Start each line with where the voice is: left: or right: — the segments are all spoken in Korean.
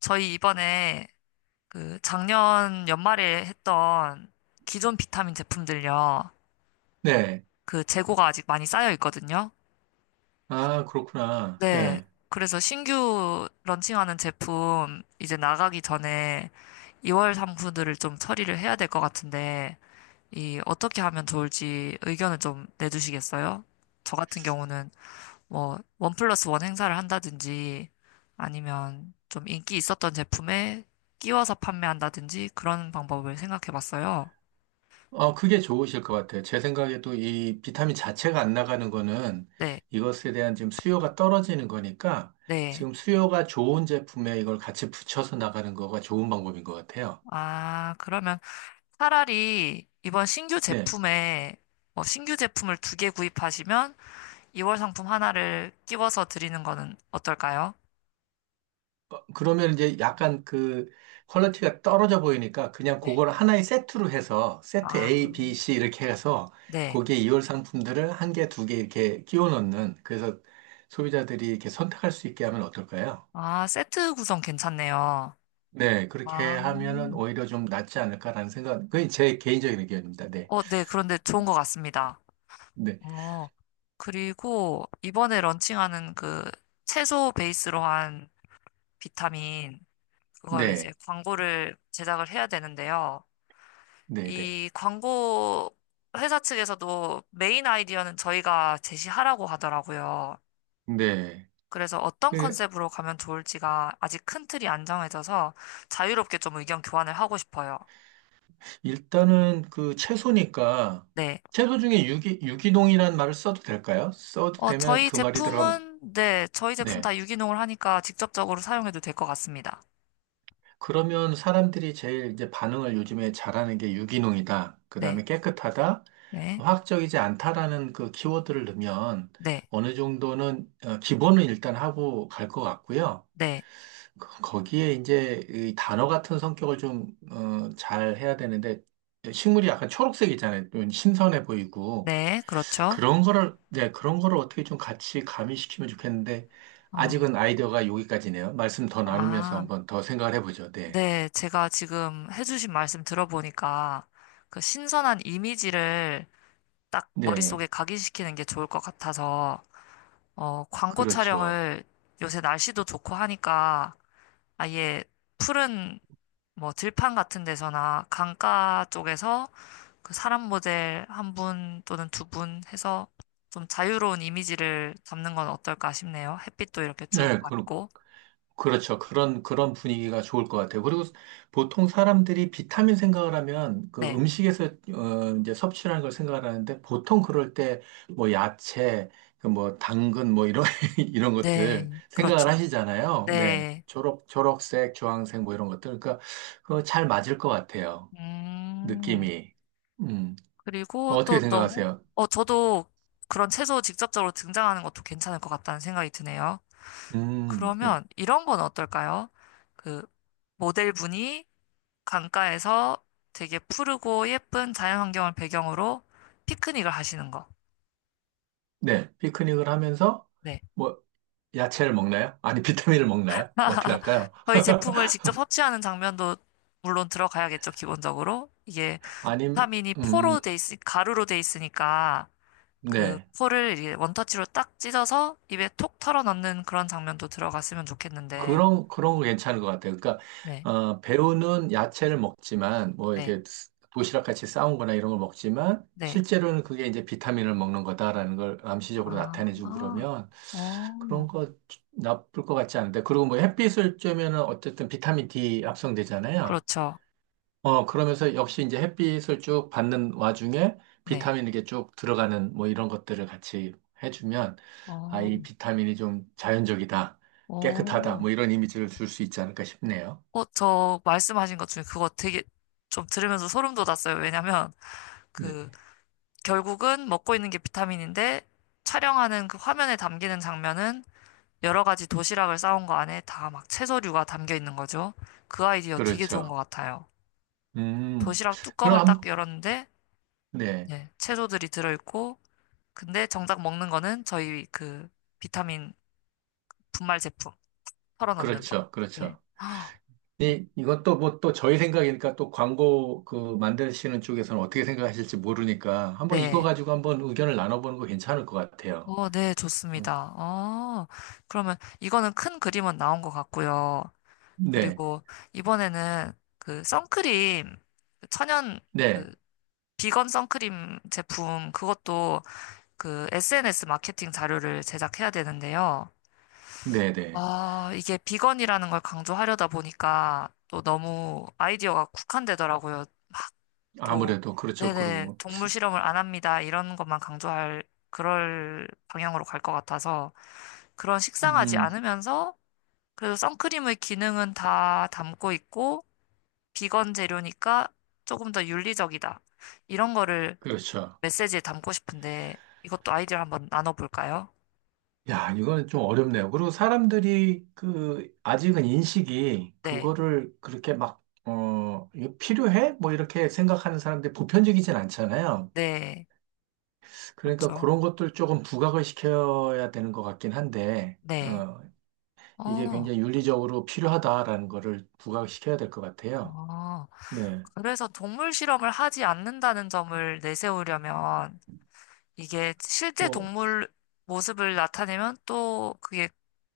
left: 저희 이번에 그 작년 연말에 했던 기존 비타민 제품들요.
right: 네.
left: 그 재고가 아직 많이 쌓여 있거든요.
right: 아, 그렇구나.
left: 네.
right: 네.
left: 그래서 신규 런칭하는 제품 이제 나가기 전에 2월 상품들을 좀 처리를 해야 될 것 같은데, 이 어떻게 하면 좋을지 의견을 좀 내주시겠어요? 저 같은 경우는 뭐, 1+1 행사를 한다든지 아니면 좀 인기 있었던 제품에 끼워서 판매한다든지 그런 방법을 생각해 봤어요.
right: 그게 좋으실 것 같아요. 제 생각에도 이 비타민 자체가 안 나가는 거는
left: 네,
right: 이것에 대한 지금 수요가 떨어지는 거니까
left: 네.
right: 지금 수요가 좋은 제품에 이걸 같이 붙여서 나가는 거가 좋은 방법인 것 같아요.
left: 아, 그러면 차라리 이번 신규
right: 네.
left: 제품에 뭐 신규 제품을 2개 구입하시면 2월 상품 하나를 끼워서 드리는 거는 어떨까요?
right: 그러면 이제 약간 그 퀄리티가 떨어져 보이니까 그냥
left: 네.
right: 그걸 하나의 세트로 해서 세트
left: 아,
right: A, B, C 이렇게 해서
left: 네.
right: 거기에 이월 상품들을 한 개, 두 개 이렇게 끼워 넣는 그래서 소비자들이 이렇게 선택할 수 있게 하면 어떨까요?
left: 아, 세트 구성 괜찮네요.
right: 네, 그렇게
left: 아,
right: 하면은 오히려 좀 낫지 않을까라는 생각, 그게 제 개인적인 의견입니다. 네,
left: 네. 그런데 좋은 것 같습니다.
right: 네,
left: 어, 그리고 이번에 런칭하는 그 채소 베이스로 한 비타민, 그거를 이제
right: 네,
left: 광고를 제작을 해야 되는데요.
right: 네, 네,
left: 이 광고 회사 측에서도 메인 아이디어는 저희가 제시하라고 하더라고요.
right: 네.
left: 그래서 어떤
right: 그
left: 컨셉으로 가면 좋을지가 아직 큰 틀이 안 정해져서 자유롭게 좀 의견 교환을 하고 싶어요.
right: 일단은 그 채소니까,
left: 네.
right: 채소 중에 유기농이라는 말을 써도 될까요? 써도 되면
left: 저희
right: 그 말이 들어가면,
left: 제품은, 네, 저희 제품
right: 네.
left: 다 유기농을 하니까 직접적으로 사용해도 될 것 같습니다.
right: 그러면 사람들이 제일 이제 반응을 요즘에 잘하는 게 유기농이다, 그
left: 네.
right: 다음에 깨끗하다,
left: 네.
right: 화학적이지 않다라는 그 키워드를 넣으면
left: 네,
right: 어느 정도는, 기본은 일단 하고 갈 것 같고요.
left: 네,
right: 거기에 이제 이 단어 같은 성격을 좀, 잘 해야 되는데, 식물이 약간 초록색 있잖아요. 좀 신선해 보이고.
left: 네, 그렇죠.
right: 그런 거를, 네, 그런 거를 어떻게 좀 같이 가미시키면 좋겠는데,
left: 어,
right: 아직은 아이디어가 여기까지네요. 말씀 더 나누면서
left: 아,
right: 한번 더 생각을 해보죠. 네.
left: 네, 제가 지금 해주신 말씀 들어보니까 그 신선한 이미지를 딱 머릿속에
right: 네.
left: 각인시키는 게 좋을 것 같아서, 광고
right: 그렇죠.
left: 촬영을 요새 날씨도 좋고 하니까 아예 푸른 뭐 들판 같은 데서나 강가 쪽에서 그 사람 모델 한 분 또는 두 분 해서 좀 자유로운 이미지를 담는 건 어떨까 싶네요. 햇빛도 이렇게 쭉
right: 네. 그,
left: 받고,
right: 그렇죠. 그런, 그런 분위기가 좋을 것 같아요. 그리고 보통 사람들이 비타민 생각을 하면 그
left: 네.
right: 음식에서 이제 섭취하는 걸 생각을 하는데 보통 그럴 때 뭐 야채, 그뭐 당근 뭐 이런, 이런 것들
left: 네,
right: 생각을
left: 그렇죠.
right: 하시잖아요. 네.
left: 네.
right: 초록색, 주황색 뭐 이런 것들. 그러니까 그거 잘 맞을 것 같아요.
left: 음,
right: 느낌이. 음.
left: 그리고
right: 어떻게
left: 또 너무,
right: 생각하세요?
left: 저도 그런 채소 직접적으로 등장하는 것도 괜찮을 것 같다는 생각이 드네요.
right: 음. 네.
left: 그러면 이런 건 어떨까요? 그, 모델분이 강가에서 되게 푸르고 예쁜 자연환경을 배경으로 피크닉을 하시는 거.
right: 네. 피크닉을 하면서
left: 네.
right: 뭐 야채를 먹나요? 아니, 비타민을 먹나요? 어떻게 할까요?
left: 저희 제품을 직접 섭취하는 장면도 물론 들어가야겠죠, 기본적으로. 이게
right: 아님,
left: 비타민이
right: 음,
left: 포로 돼 있, 가루로 돼 있으니까. 그
right: 네.
left: 포를 이렇게 원터치로 딱 찢어서 입에 톡 털어 넣는 그런 장면도 들어갔으면 좋겠는데,
right: 그런 거 괜찮은 것 같아요. 그러니까,
left: 네,
right: 배우는 야채를 먹지만, 뭐,
left: 네,
right: 이렇게 도시락 같이 싸온 거나 이런 걸 먹지만,
left: 네.
right: 실제로는 그게 이제 비타민을 먹는 거다라는 걸 암시적으로 나타내주고
left: 아,
right: 그러면, 그런
left: 어,
right: 거 나쁠 것 같지 않은데. 그리고 뭐 햇빛을 쬐면은 어쨌든 비타민 D 합성되잖아요.
left: 그렇죠.
right: 그러면서 역시 이제 햇빛을 쭉 받는 와중에
left: 네,
right: 비타민 이렇게 쭉 들어가는 뭐 이런 것들을 같이 해주면 아,
left: 어,
right: 이 비타민이 좀 자연적이다, 깨끗하다,
left: 어.
right: 뭐 이런 이미지를 줄 수 있지 않을까 싶네요.
left: 저 말씀하신 것 중에 그거 되게 좀 들으면서 소름 돋았어요. 왜냐면
right: 네.
left: 그 결국은 먹고 있는 게 비타민인데 촬영하는 그 화면에 담기는 장면은 여러 가지 도시락을 싸온 거 안에 다 막 채소류가 담겨 있는 거죠. 그 아이디어 되게 좋은 것
right: 그렇죠.
left: 같아요.
right: 음,
left: 도시락
right: 그럼
left: 뚜껑을 딱
right: 한,
left: 열었는데,
right: 네.
left: 네, 채소들이 들어있고, 근데 정작 먹는 거는 저희 그 비타민 분말 제품 털어 넣는 거.
right: 그렇죠.
left: 네.
right: 그렇죠.
left: 아, 어,
right: 이건 또 뭐 또 저희 생각이니까 또 광고 그 만드시는 쪽에서는 어떻게 생각하실지 모르니까 한번 이거
left: 네.
right: 가지고 한번 의견을 나눠보는 거 괜찮을 것 같아요.
left: 네,
right: 어,
left: 좋습니다. 그러면 이거는 큰 그림은 나온 것 같고요.
right: 네.
left: 그리고 이번에는 그 선크림, 그 천연
right: 네.
left: 그 비건 선크림 제품 그것도 그 SNS 마케팅 자료를 제작해야 되는데요.
right: 네. 네.
left: 아, 이게 비건이라는 걸 강조하려다 보니까 또 너무 아이디어가 국한되더라고요. 막 또,
right: 아무래도 그렇죠.
left: 네네,
right: 그리고
left: 동물 실험을 안 합니다. 이런 것만 강조할 그럴 방향으로 갈 것 같아서 그런 식상하지
right: 음,
left: 않으면서 그래도 선크림의 기능은 다 담고 있고 비건 재료니까 조금 더 윤리적이다. 이런 거를
right: 그렇죠.
left: 메시지에 담고 싶은데 이것도 아이디어 한번 나눠볼까요?
right: 야, 이건 좀 어렵네요. 그리고 사람들이 그 아직은 인식이
left: 네,
right: 그거를 그렇게 막 어, 이거 필요해? 뭐 이렇게 생각하는 사람들이 보편적이진 않잖아요.
left: 네,
right: 그러니까
left: 그렇죠.
right: 그런 것들 조금 부각을 시켜야 되는 것 같긴 한데,
left: 네.
right: 이게
left: 어,
right: 굉장히 윤리적으로 필요하다라는 거를 부각시켜야 될 것 같아요.
left: 어.
right: 네.
left: 그래서 동물 실험을 하지 않는다는 점을 내세우려면 이게 실제
right: 뭐,
left: 동물 모습을 나타내면 또 그게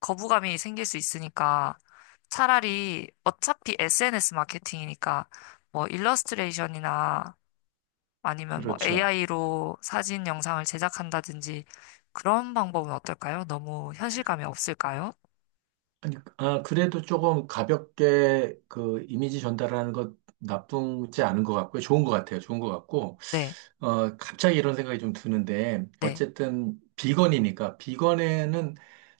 left: 거부감이 생길 수 있으니까 차라리 어차피 SNS 마케팅이니까 뭐 일러스트레이션이나 아니면 뭐
right: 그렇죠.
left: AI로 사진 영상을 제작한다든지 그런 방법은 어떨까요? 너무 현실감이 없을까요?
right: 아니, 아, 그래도 조금 가볍게 그 이미지 전달하는 것 나쁘지 않은 것 같고요. 좋은 것 같아요. 좋은 것 같고,
left: 네,
right: 갑자기 이런 생각이 좀 드는데,
left: 네,
right: 어쨌든 비건이니까, 비건에는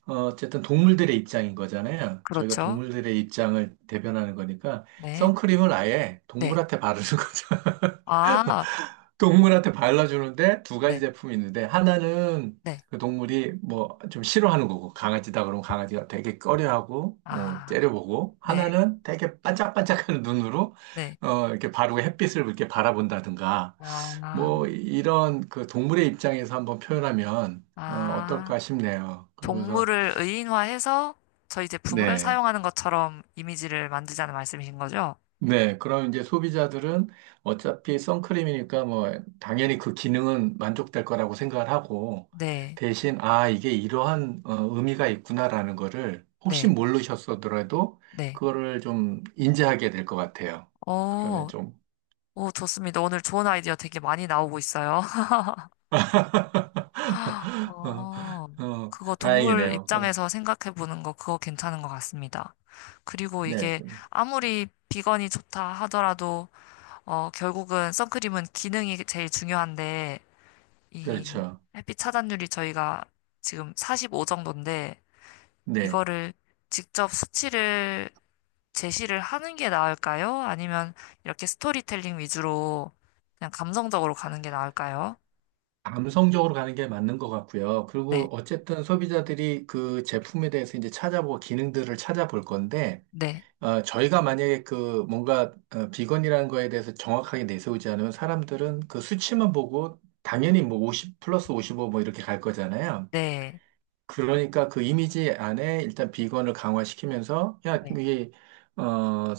right: 어쨌든 동물들의 입장인 거잖아요. 저희가
left: 그렇죠.
right: 동물들의 입장을 대변하는 거니까,
left: 네,
right: 선크림을 아예
left: 네.
right: 동물한테 바르는 거죠.
left: 아,
right: 동물한테 발라주는데 두 가지
left: 네,
right: 제품이 있는데 하나는
left: 네.
right: 그 동물이 뭐 좀 싫어하는 거고 강아지다 그러면 강아지가 되게 꺼려하고 어,
left: 아,
right: 째려보고
left: 네.
right: 하나는 되게 반짝반짝하는 눈으로
left: 네.
right: 이렇게 바르고 햇빛을 이렇게 바라본다든가
left: 아,
right: 뭐 이런 그 동물의 입장에서 한번 표현하면 어,
left: 아,
right: 어떨까 싶네요. 그러면서
left: 동물을 의인화해서 저희 제품을
right: 네.
left: 사용하는 것처럼 이미지를 만들자는 말씀이신 거죠?
right: 네, 그럼 이제 소비자들은 어차피 선크림이니까 뭐 당연히 그 기능은 만족될 거라고 생각을 하고
left: 네,
right: 대신 아, 이게 이러한 어, 의미가 있구나라는 거를 혹시
left: 네,
right: 모르셨어더라도
left: 네.
right: 그거를 좀 인지하게 될 것 같아요. 그러면
left: 어,
right: 좀,
left: 오, 좋습니다. 오늘 좋은 아이디어 되게 많이 나오고 있어요. 어,
right: 어, 어,
left: 그거 동물
right: 다행이네요.
left: 입장에서 생각해 보는 거 그거 괜찮은 것 같습니다. 그리고
right: 네,
left: 이게 아무리 비건이 좋다 하더라도 결국은 선크림은 기능이 제일 중요한데 이
right: 그렇죠.
left: 햇빛 차단율이 저희가 지금 45 정도인데
right: 네.
left: 이거를 직접 수치를 제시를 하는 게 나을까요? 아니면 이렇게 스토리텔링 위주로 그냥 감성적으로 가는 게 나을까요?
right: 감성적으로 가는 게 맞는 것 같고요.
left: 네,
right: 그리고 어쨌든 소비자들이 그 제품에 대해서 이제 찾아보고 기능들을 찾아볼 건데
left: 네,
right: 아, 저희가 만약에 그 뭔가 어, 비건이라는 거에 대해서 정확하게 내세우지 않으면 사람들은 그 수치만 보고 당연히 뭐 50 플러스 55 뭐 이렇게 갈 거잖아요.
left: 네,
right: 그러니까 그 이미지 안에 일단 비건을 강화시키면서 야,
left: 네,
right: 이게 어,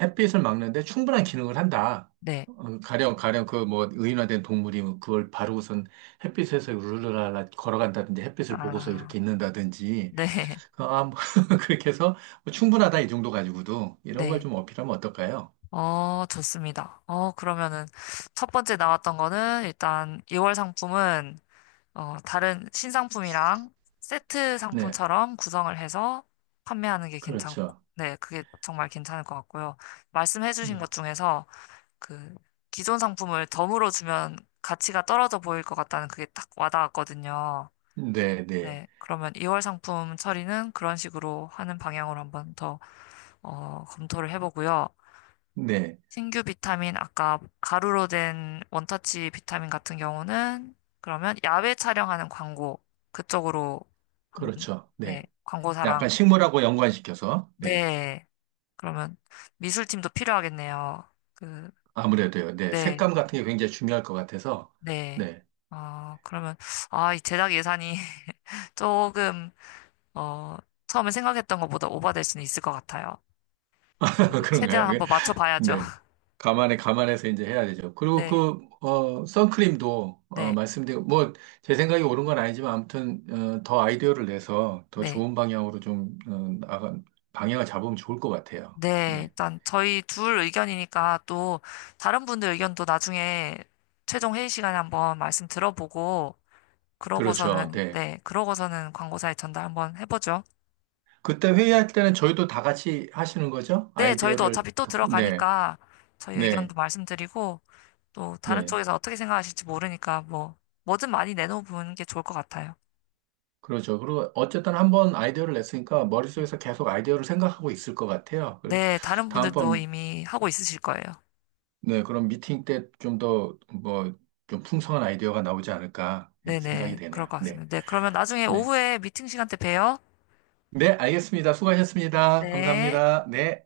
right: 햇빛을 막는데 충분한 기능을 한다.
left: 네,
right: 어, 가령 그 뭐 의인화된 동물이 그걸 바르고선 햇빛에서 우르르라 걸어간다든지 햇빛을 보고서
left: 아,
right: 이렇게 있는다든지
left: 네,
right: 어, 아, 뭐 그렇게 해서 뭐 충분하다 이 정도 가지고도 이런 걸
left: 네.
right: 좀 어필하면 어떨까요?
left: 좋습니다. 그러면은 첫 번째 나왔던 거는 일단 2월 상품은 다른 신상품이랑 세트
right: 네,
left: 상품처럼 구성을 해서 판매하는 게 괜찮고,
right: 그렇죠.
left: 네, 그게 정말 괜찮을 것 같고요. 말씀해주신
right: 네,
left: 것 중에서 그 기존 상품을 덤으로 주면 가치가 떨어져 보일 것 같다는 그게 딱 와닿았거든요.
right: 네, 네,
left: 네, 그러면 2월 상품 처리는 그런 식으로 하는 방향으로 한번 더, 검토를 해보고요.
right: 네,
left: 신규 비타민, 아까 가루로 된 원터치 비타민 같은 경우는 그러면 야외 촬영하는 광고, 그쪽으로 한번,
right: 그렇죠.
left: 네,
right: 네, 약간
left: 광고사랑,
right: 식물하고 연관시켜서 네,
left: 네, 그러면 미술팀도 필요하겠네요. 그,
right: 아무래도요. 네,
left: 네,
right: 색감 같은 게 굉장히 중요할 것 같아서
left: 네.
right: 네,
left: 그러면, 아, 이 제작 예산이 조금, 어, 처음에 생각했던 것보다 오버될 수는 있을 것 같아요. 그래도
right: 그런가요?
left: 최대한 한번 맞춰봐야죠.
right: 네. 감안해서 이제 해야 되죠. 그리고
left: 네,
right: 그, 선크림도,
left: 네,
right: 말씀드린, 뭐, 제 생각이 옳은 건 아니지만, 아무튼, 더 아이디어를 내서 더
left: 네.
right: 좋은 방향으로 좀, 나가, 방향을 잡으면 좋을 것 같아요.
left: 네,
right: 네.
left: 일단 저희 둘 의견이니까 또 다른 분들 의견도 나중에 최종 회의 시간에 한번 말씀 들어보고
right: 그렇죠.
left: 그러고서는
right: 네.
left: 네, 그러고서는 광고사에 전달 한번 해보죠.
right: 그때 회의할 때는 저희도 다 같이 하시는 거죠?
left: 네, 저희도
right: 아이디어를,
left: 어차피 또
right: 듣고. 네.
left: 들어가니까 저희
right: 네.
left: 의견도 말씀드리고 또 다른
right: 네.
left: 쪽에서 어떻게 생각하실지 모르니까 뭐 뭐든 많이 내놓는 게 좋을 것 같아요.
right: 그렇죠. 그리고 어쨌든 한 번 아이디어를 냈으니까
left: 네,
right: 머릿속에서 계속 아이디어를 생각하고 있을 것 같아요. 그리고
left: 네, 다른 분들도
right: 다음번
left: 이미 하고 있으실 거예요.
right: 네, 그럼 미팅 때 좀 더 뭐 좀 풍성한 아이디어가 나오지 않을까 이렇게 생각이
left: 네네, 그럴
right: 되네요.
left: 것
right: 네,
left: 같습니다. 네, 그러면 나중에
right: 네,
left: 오후에 미팅 시간 때 봬요.
right: 네, 알겠습니다. 수고하셨습니다.
left: 네.
right: 감사합니다. 네.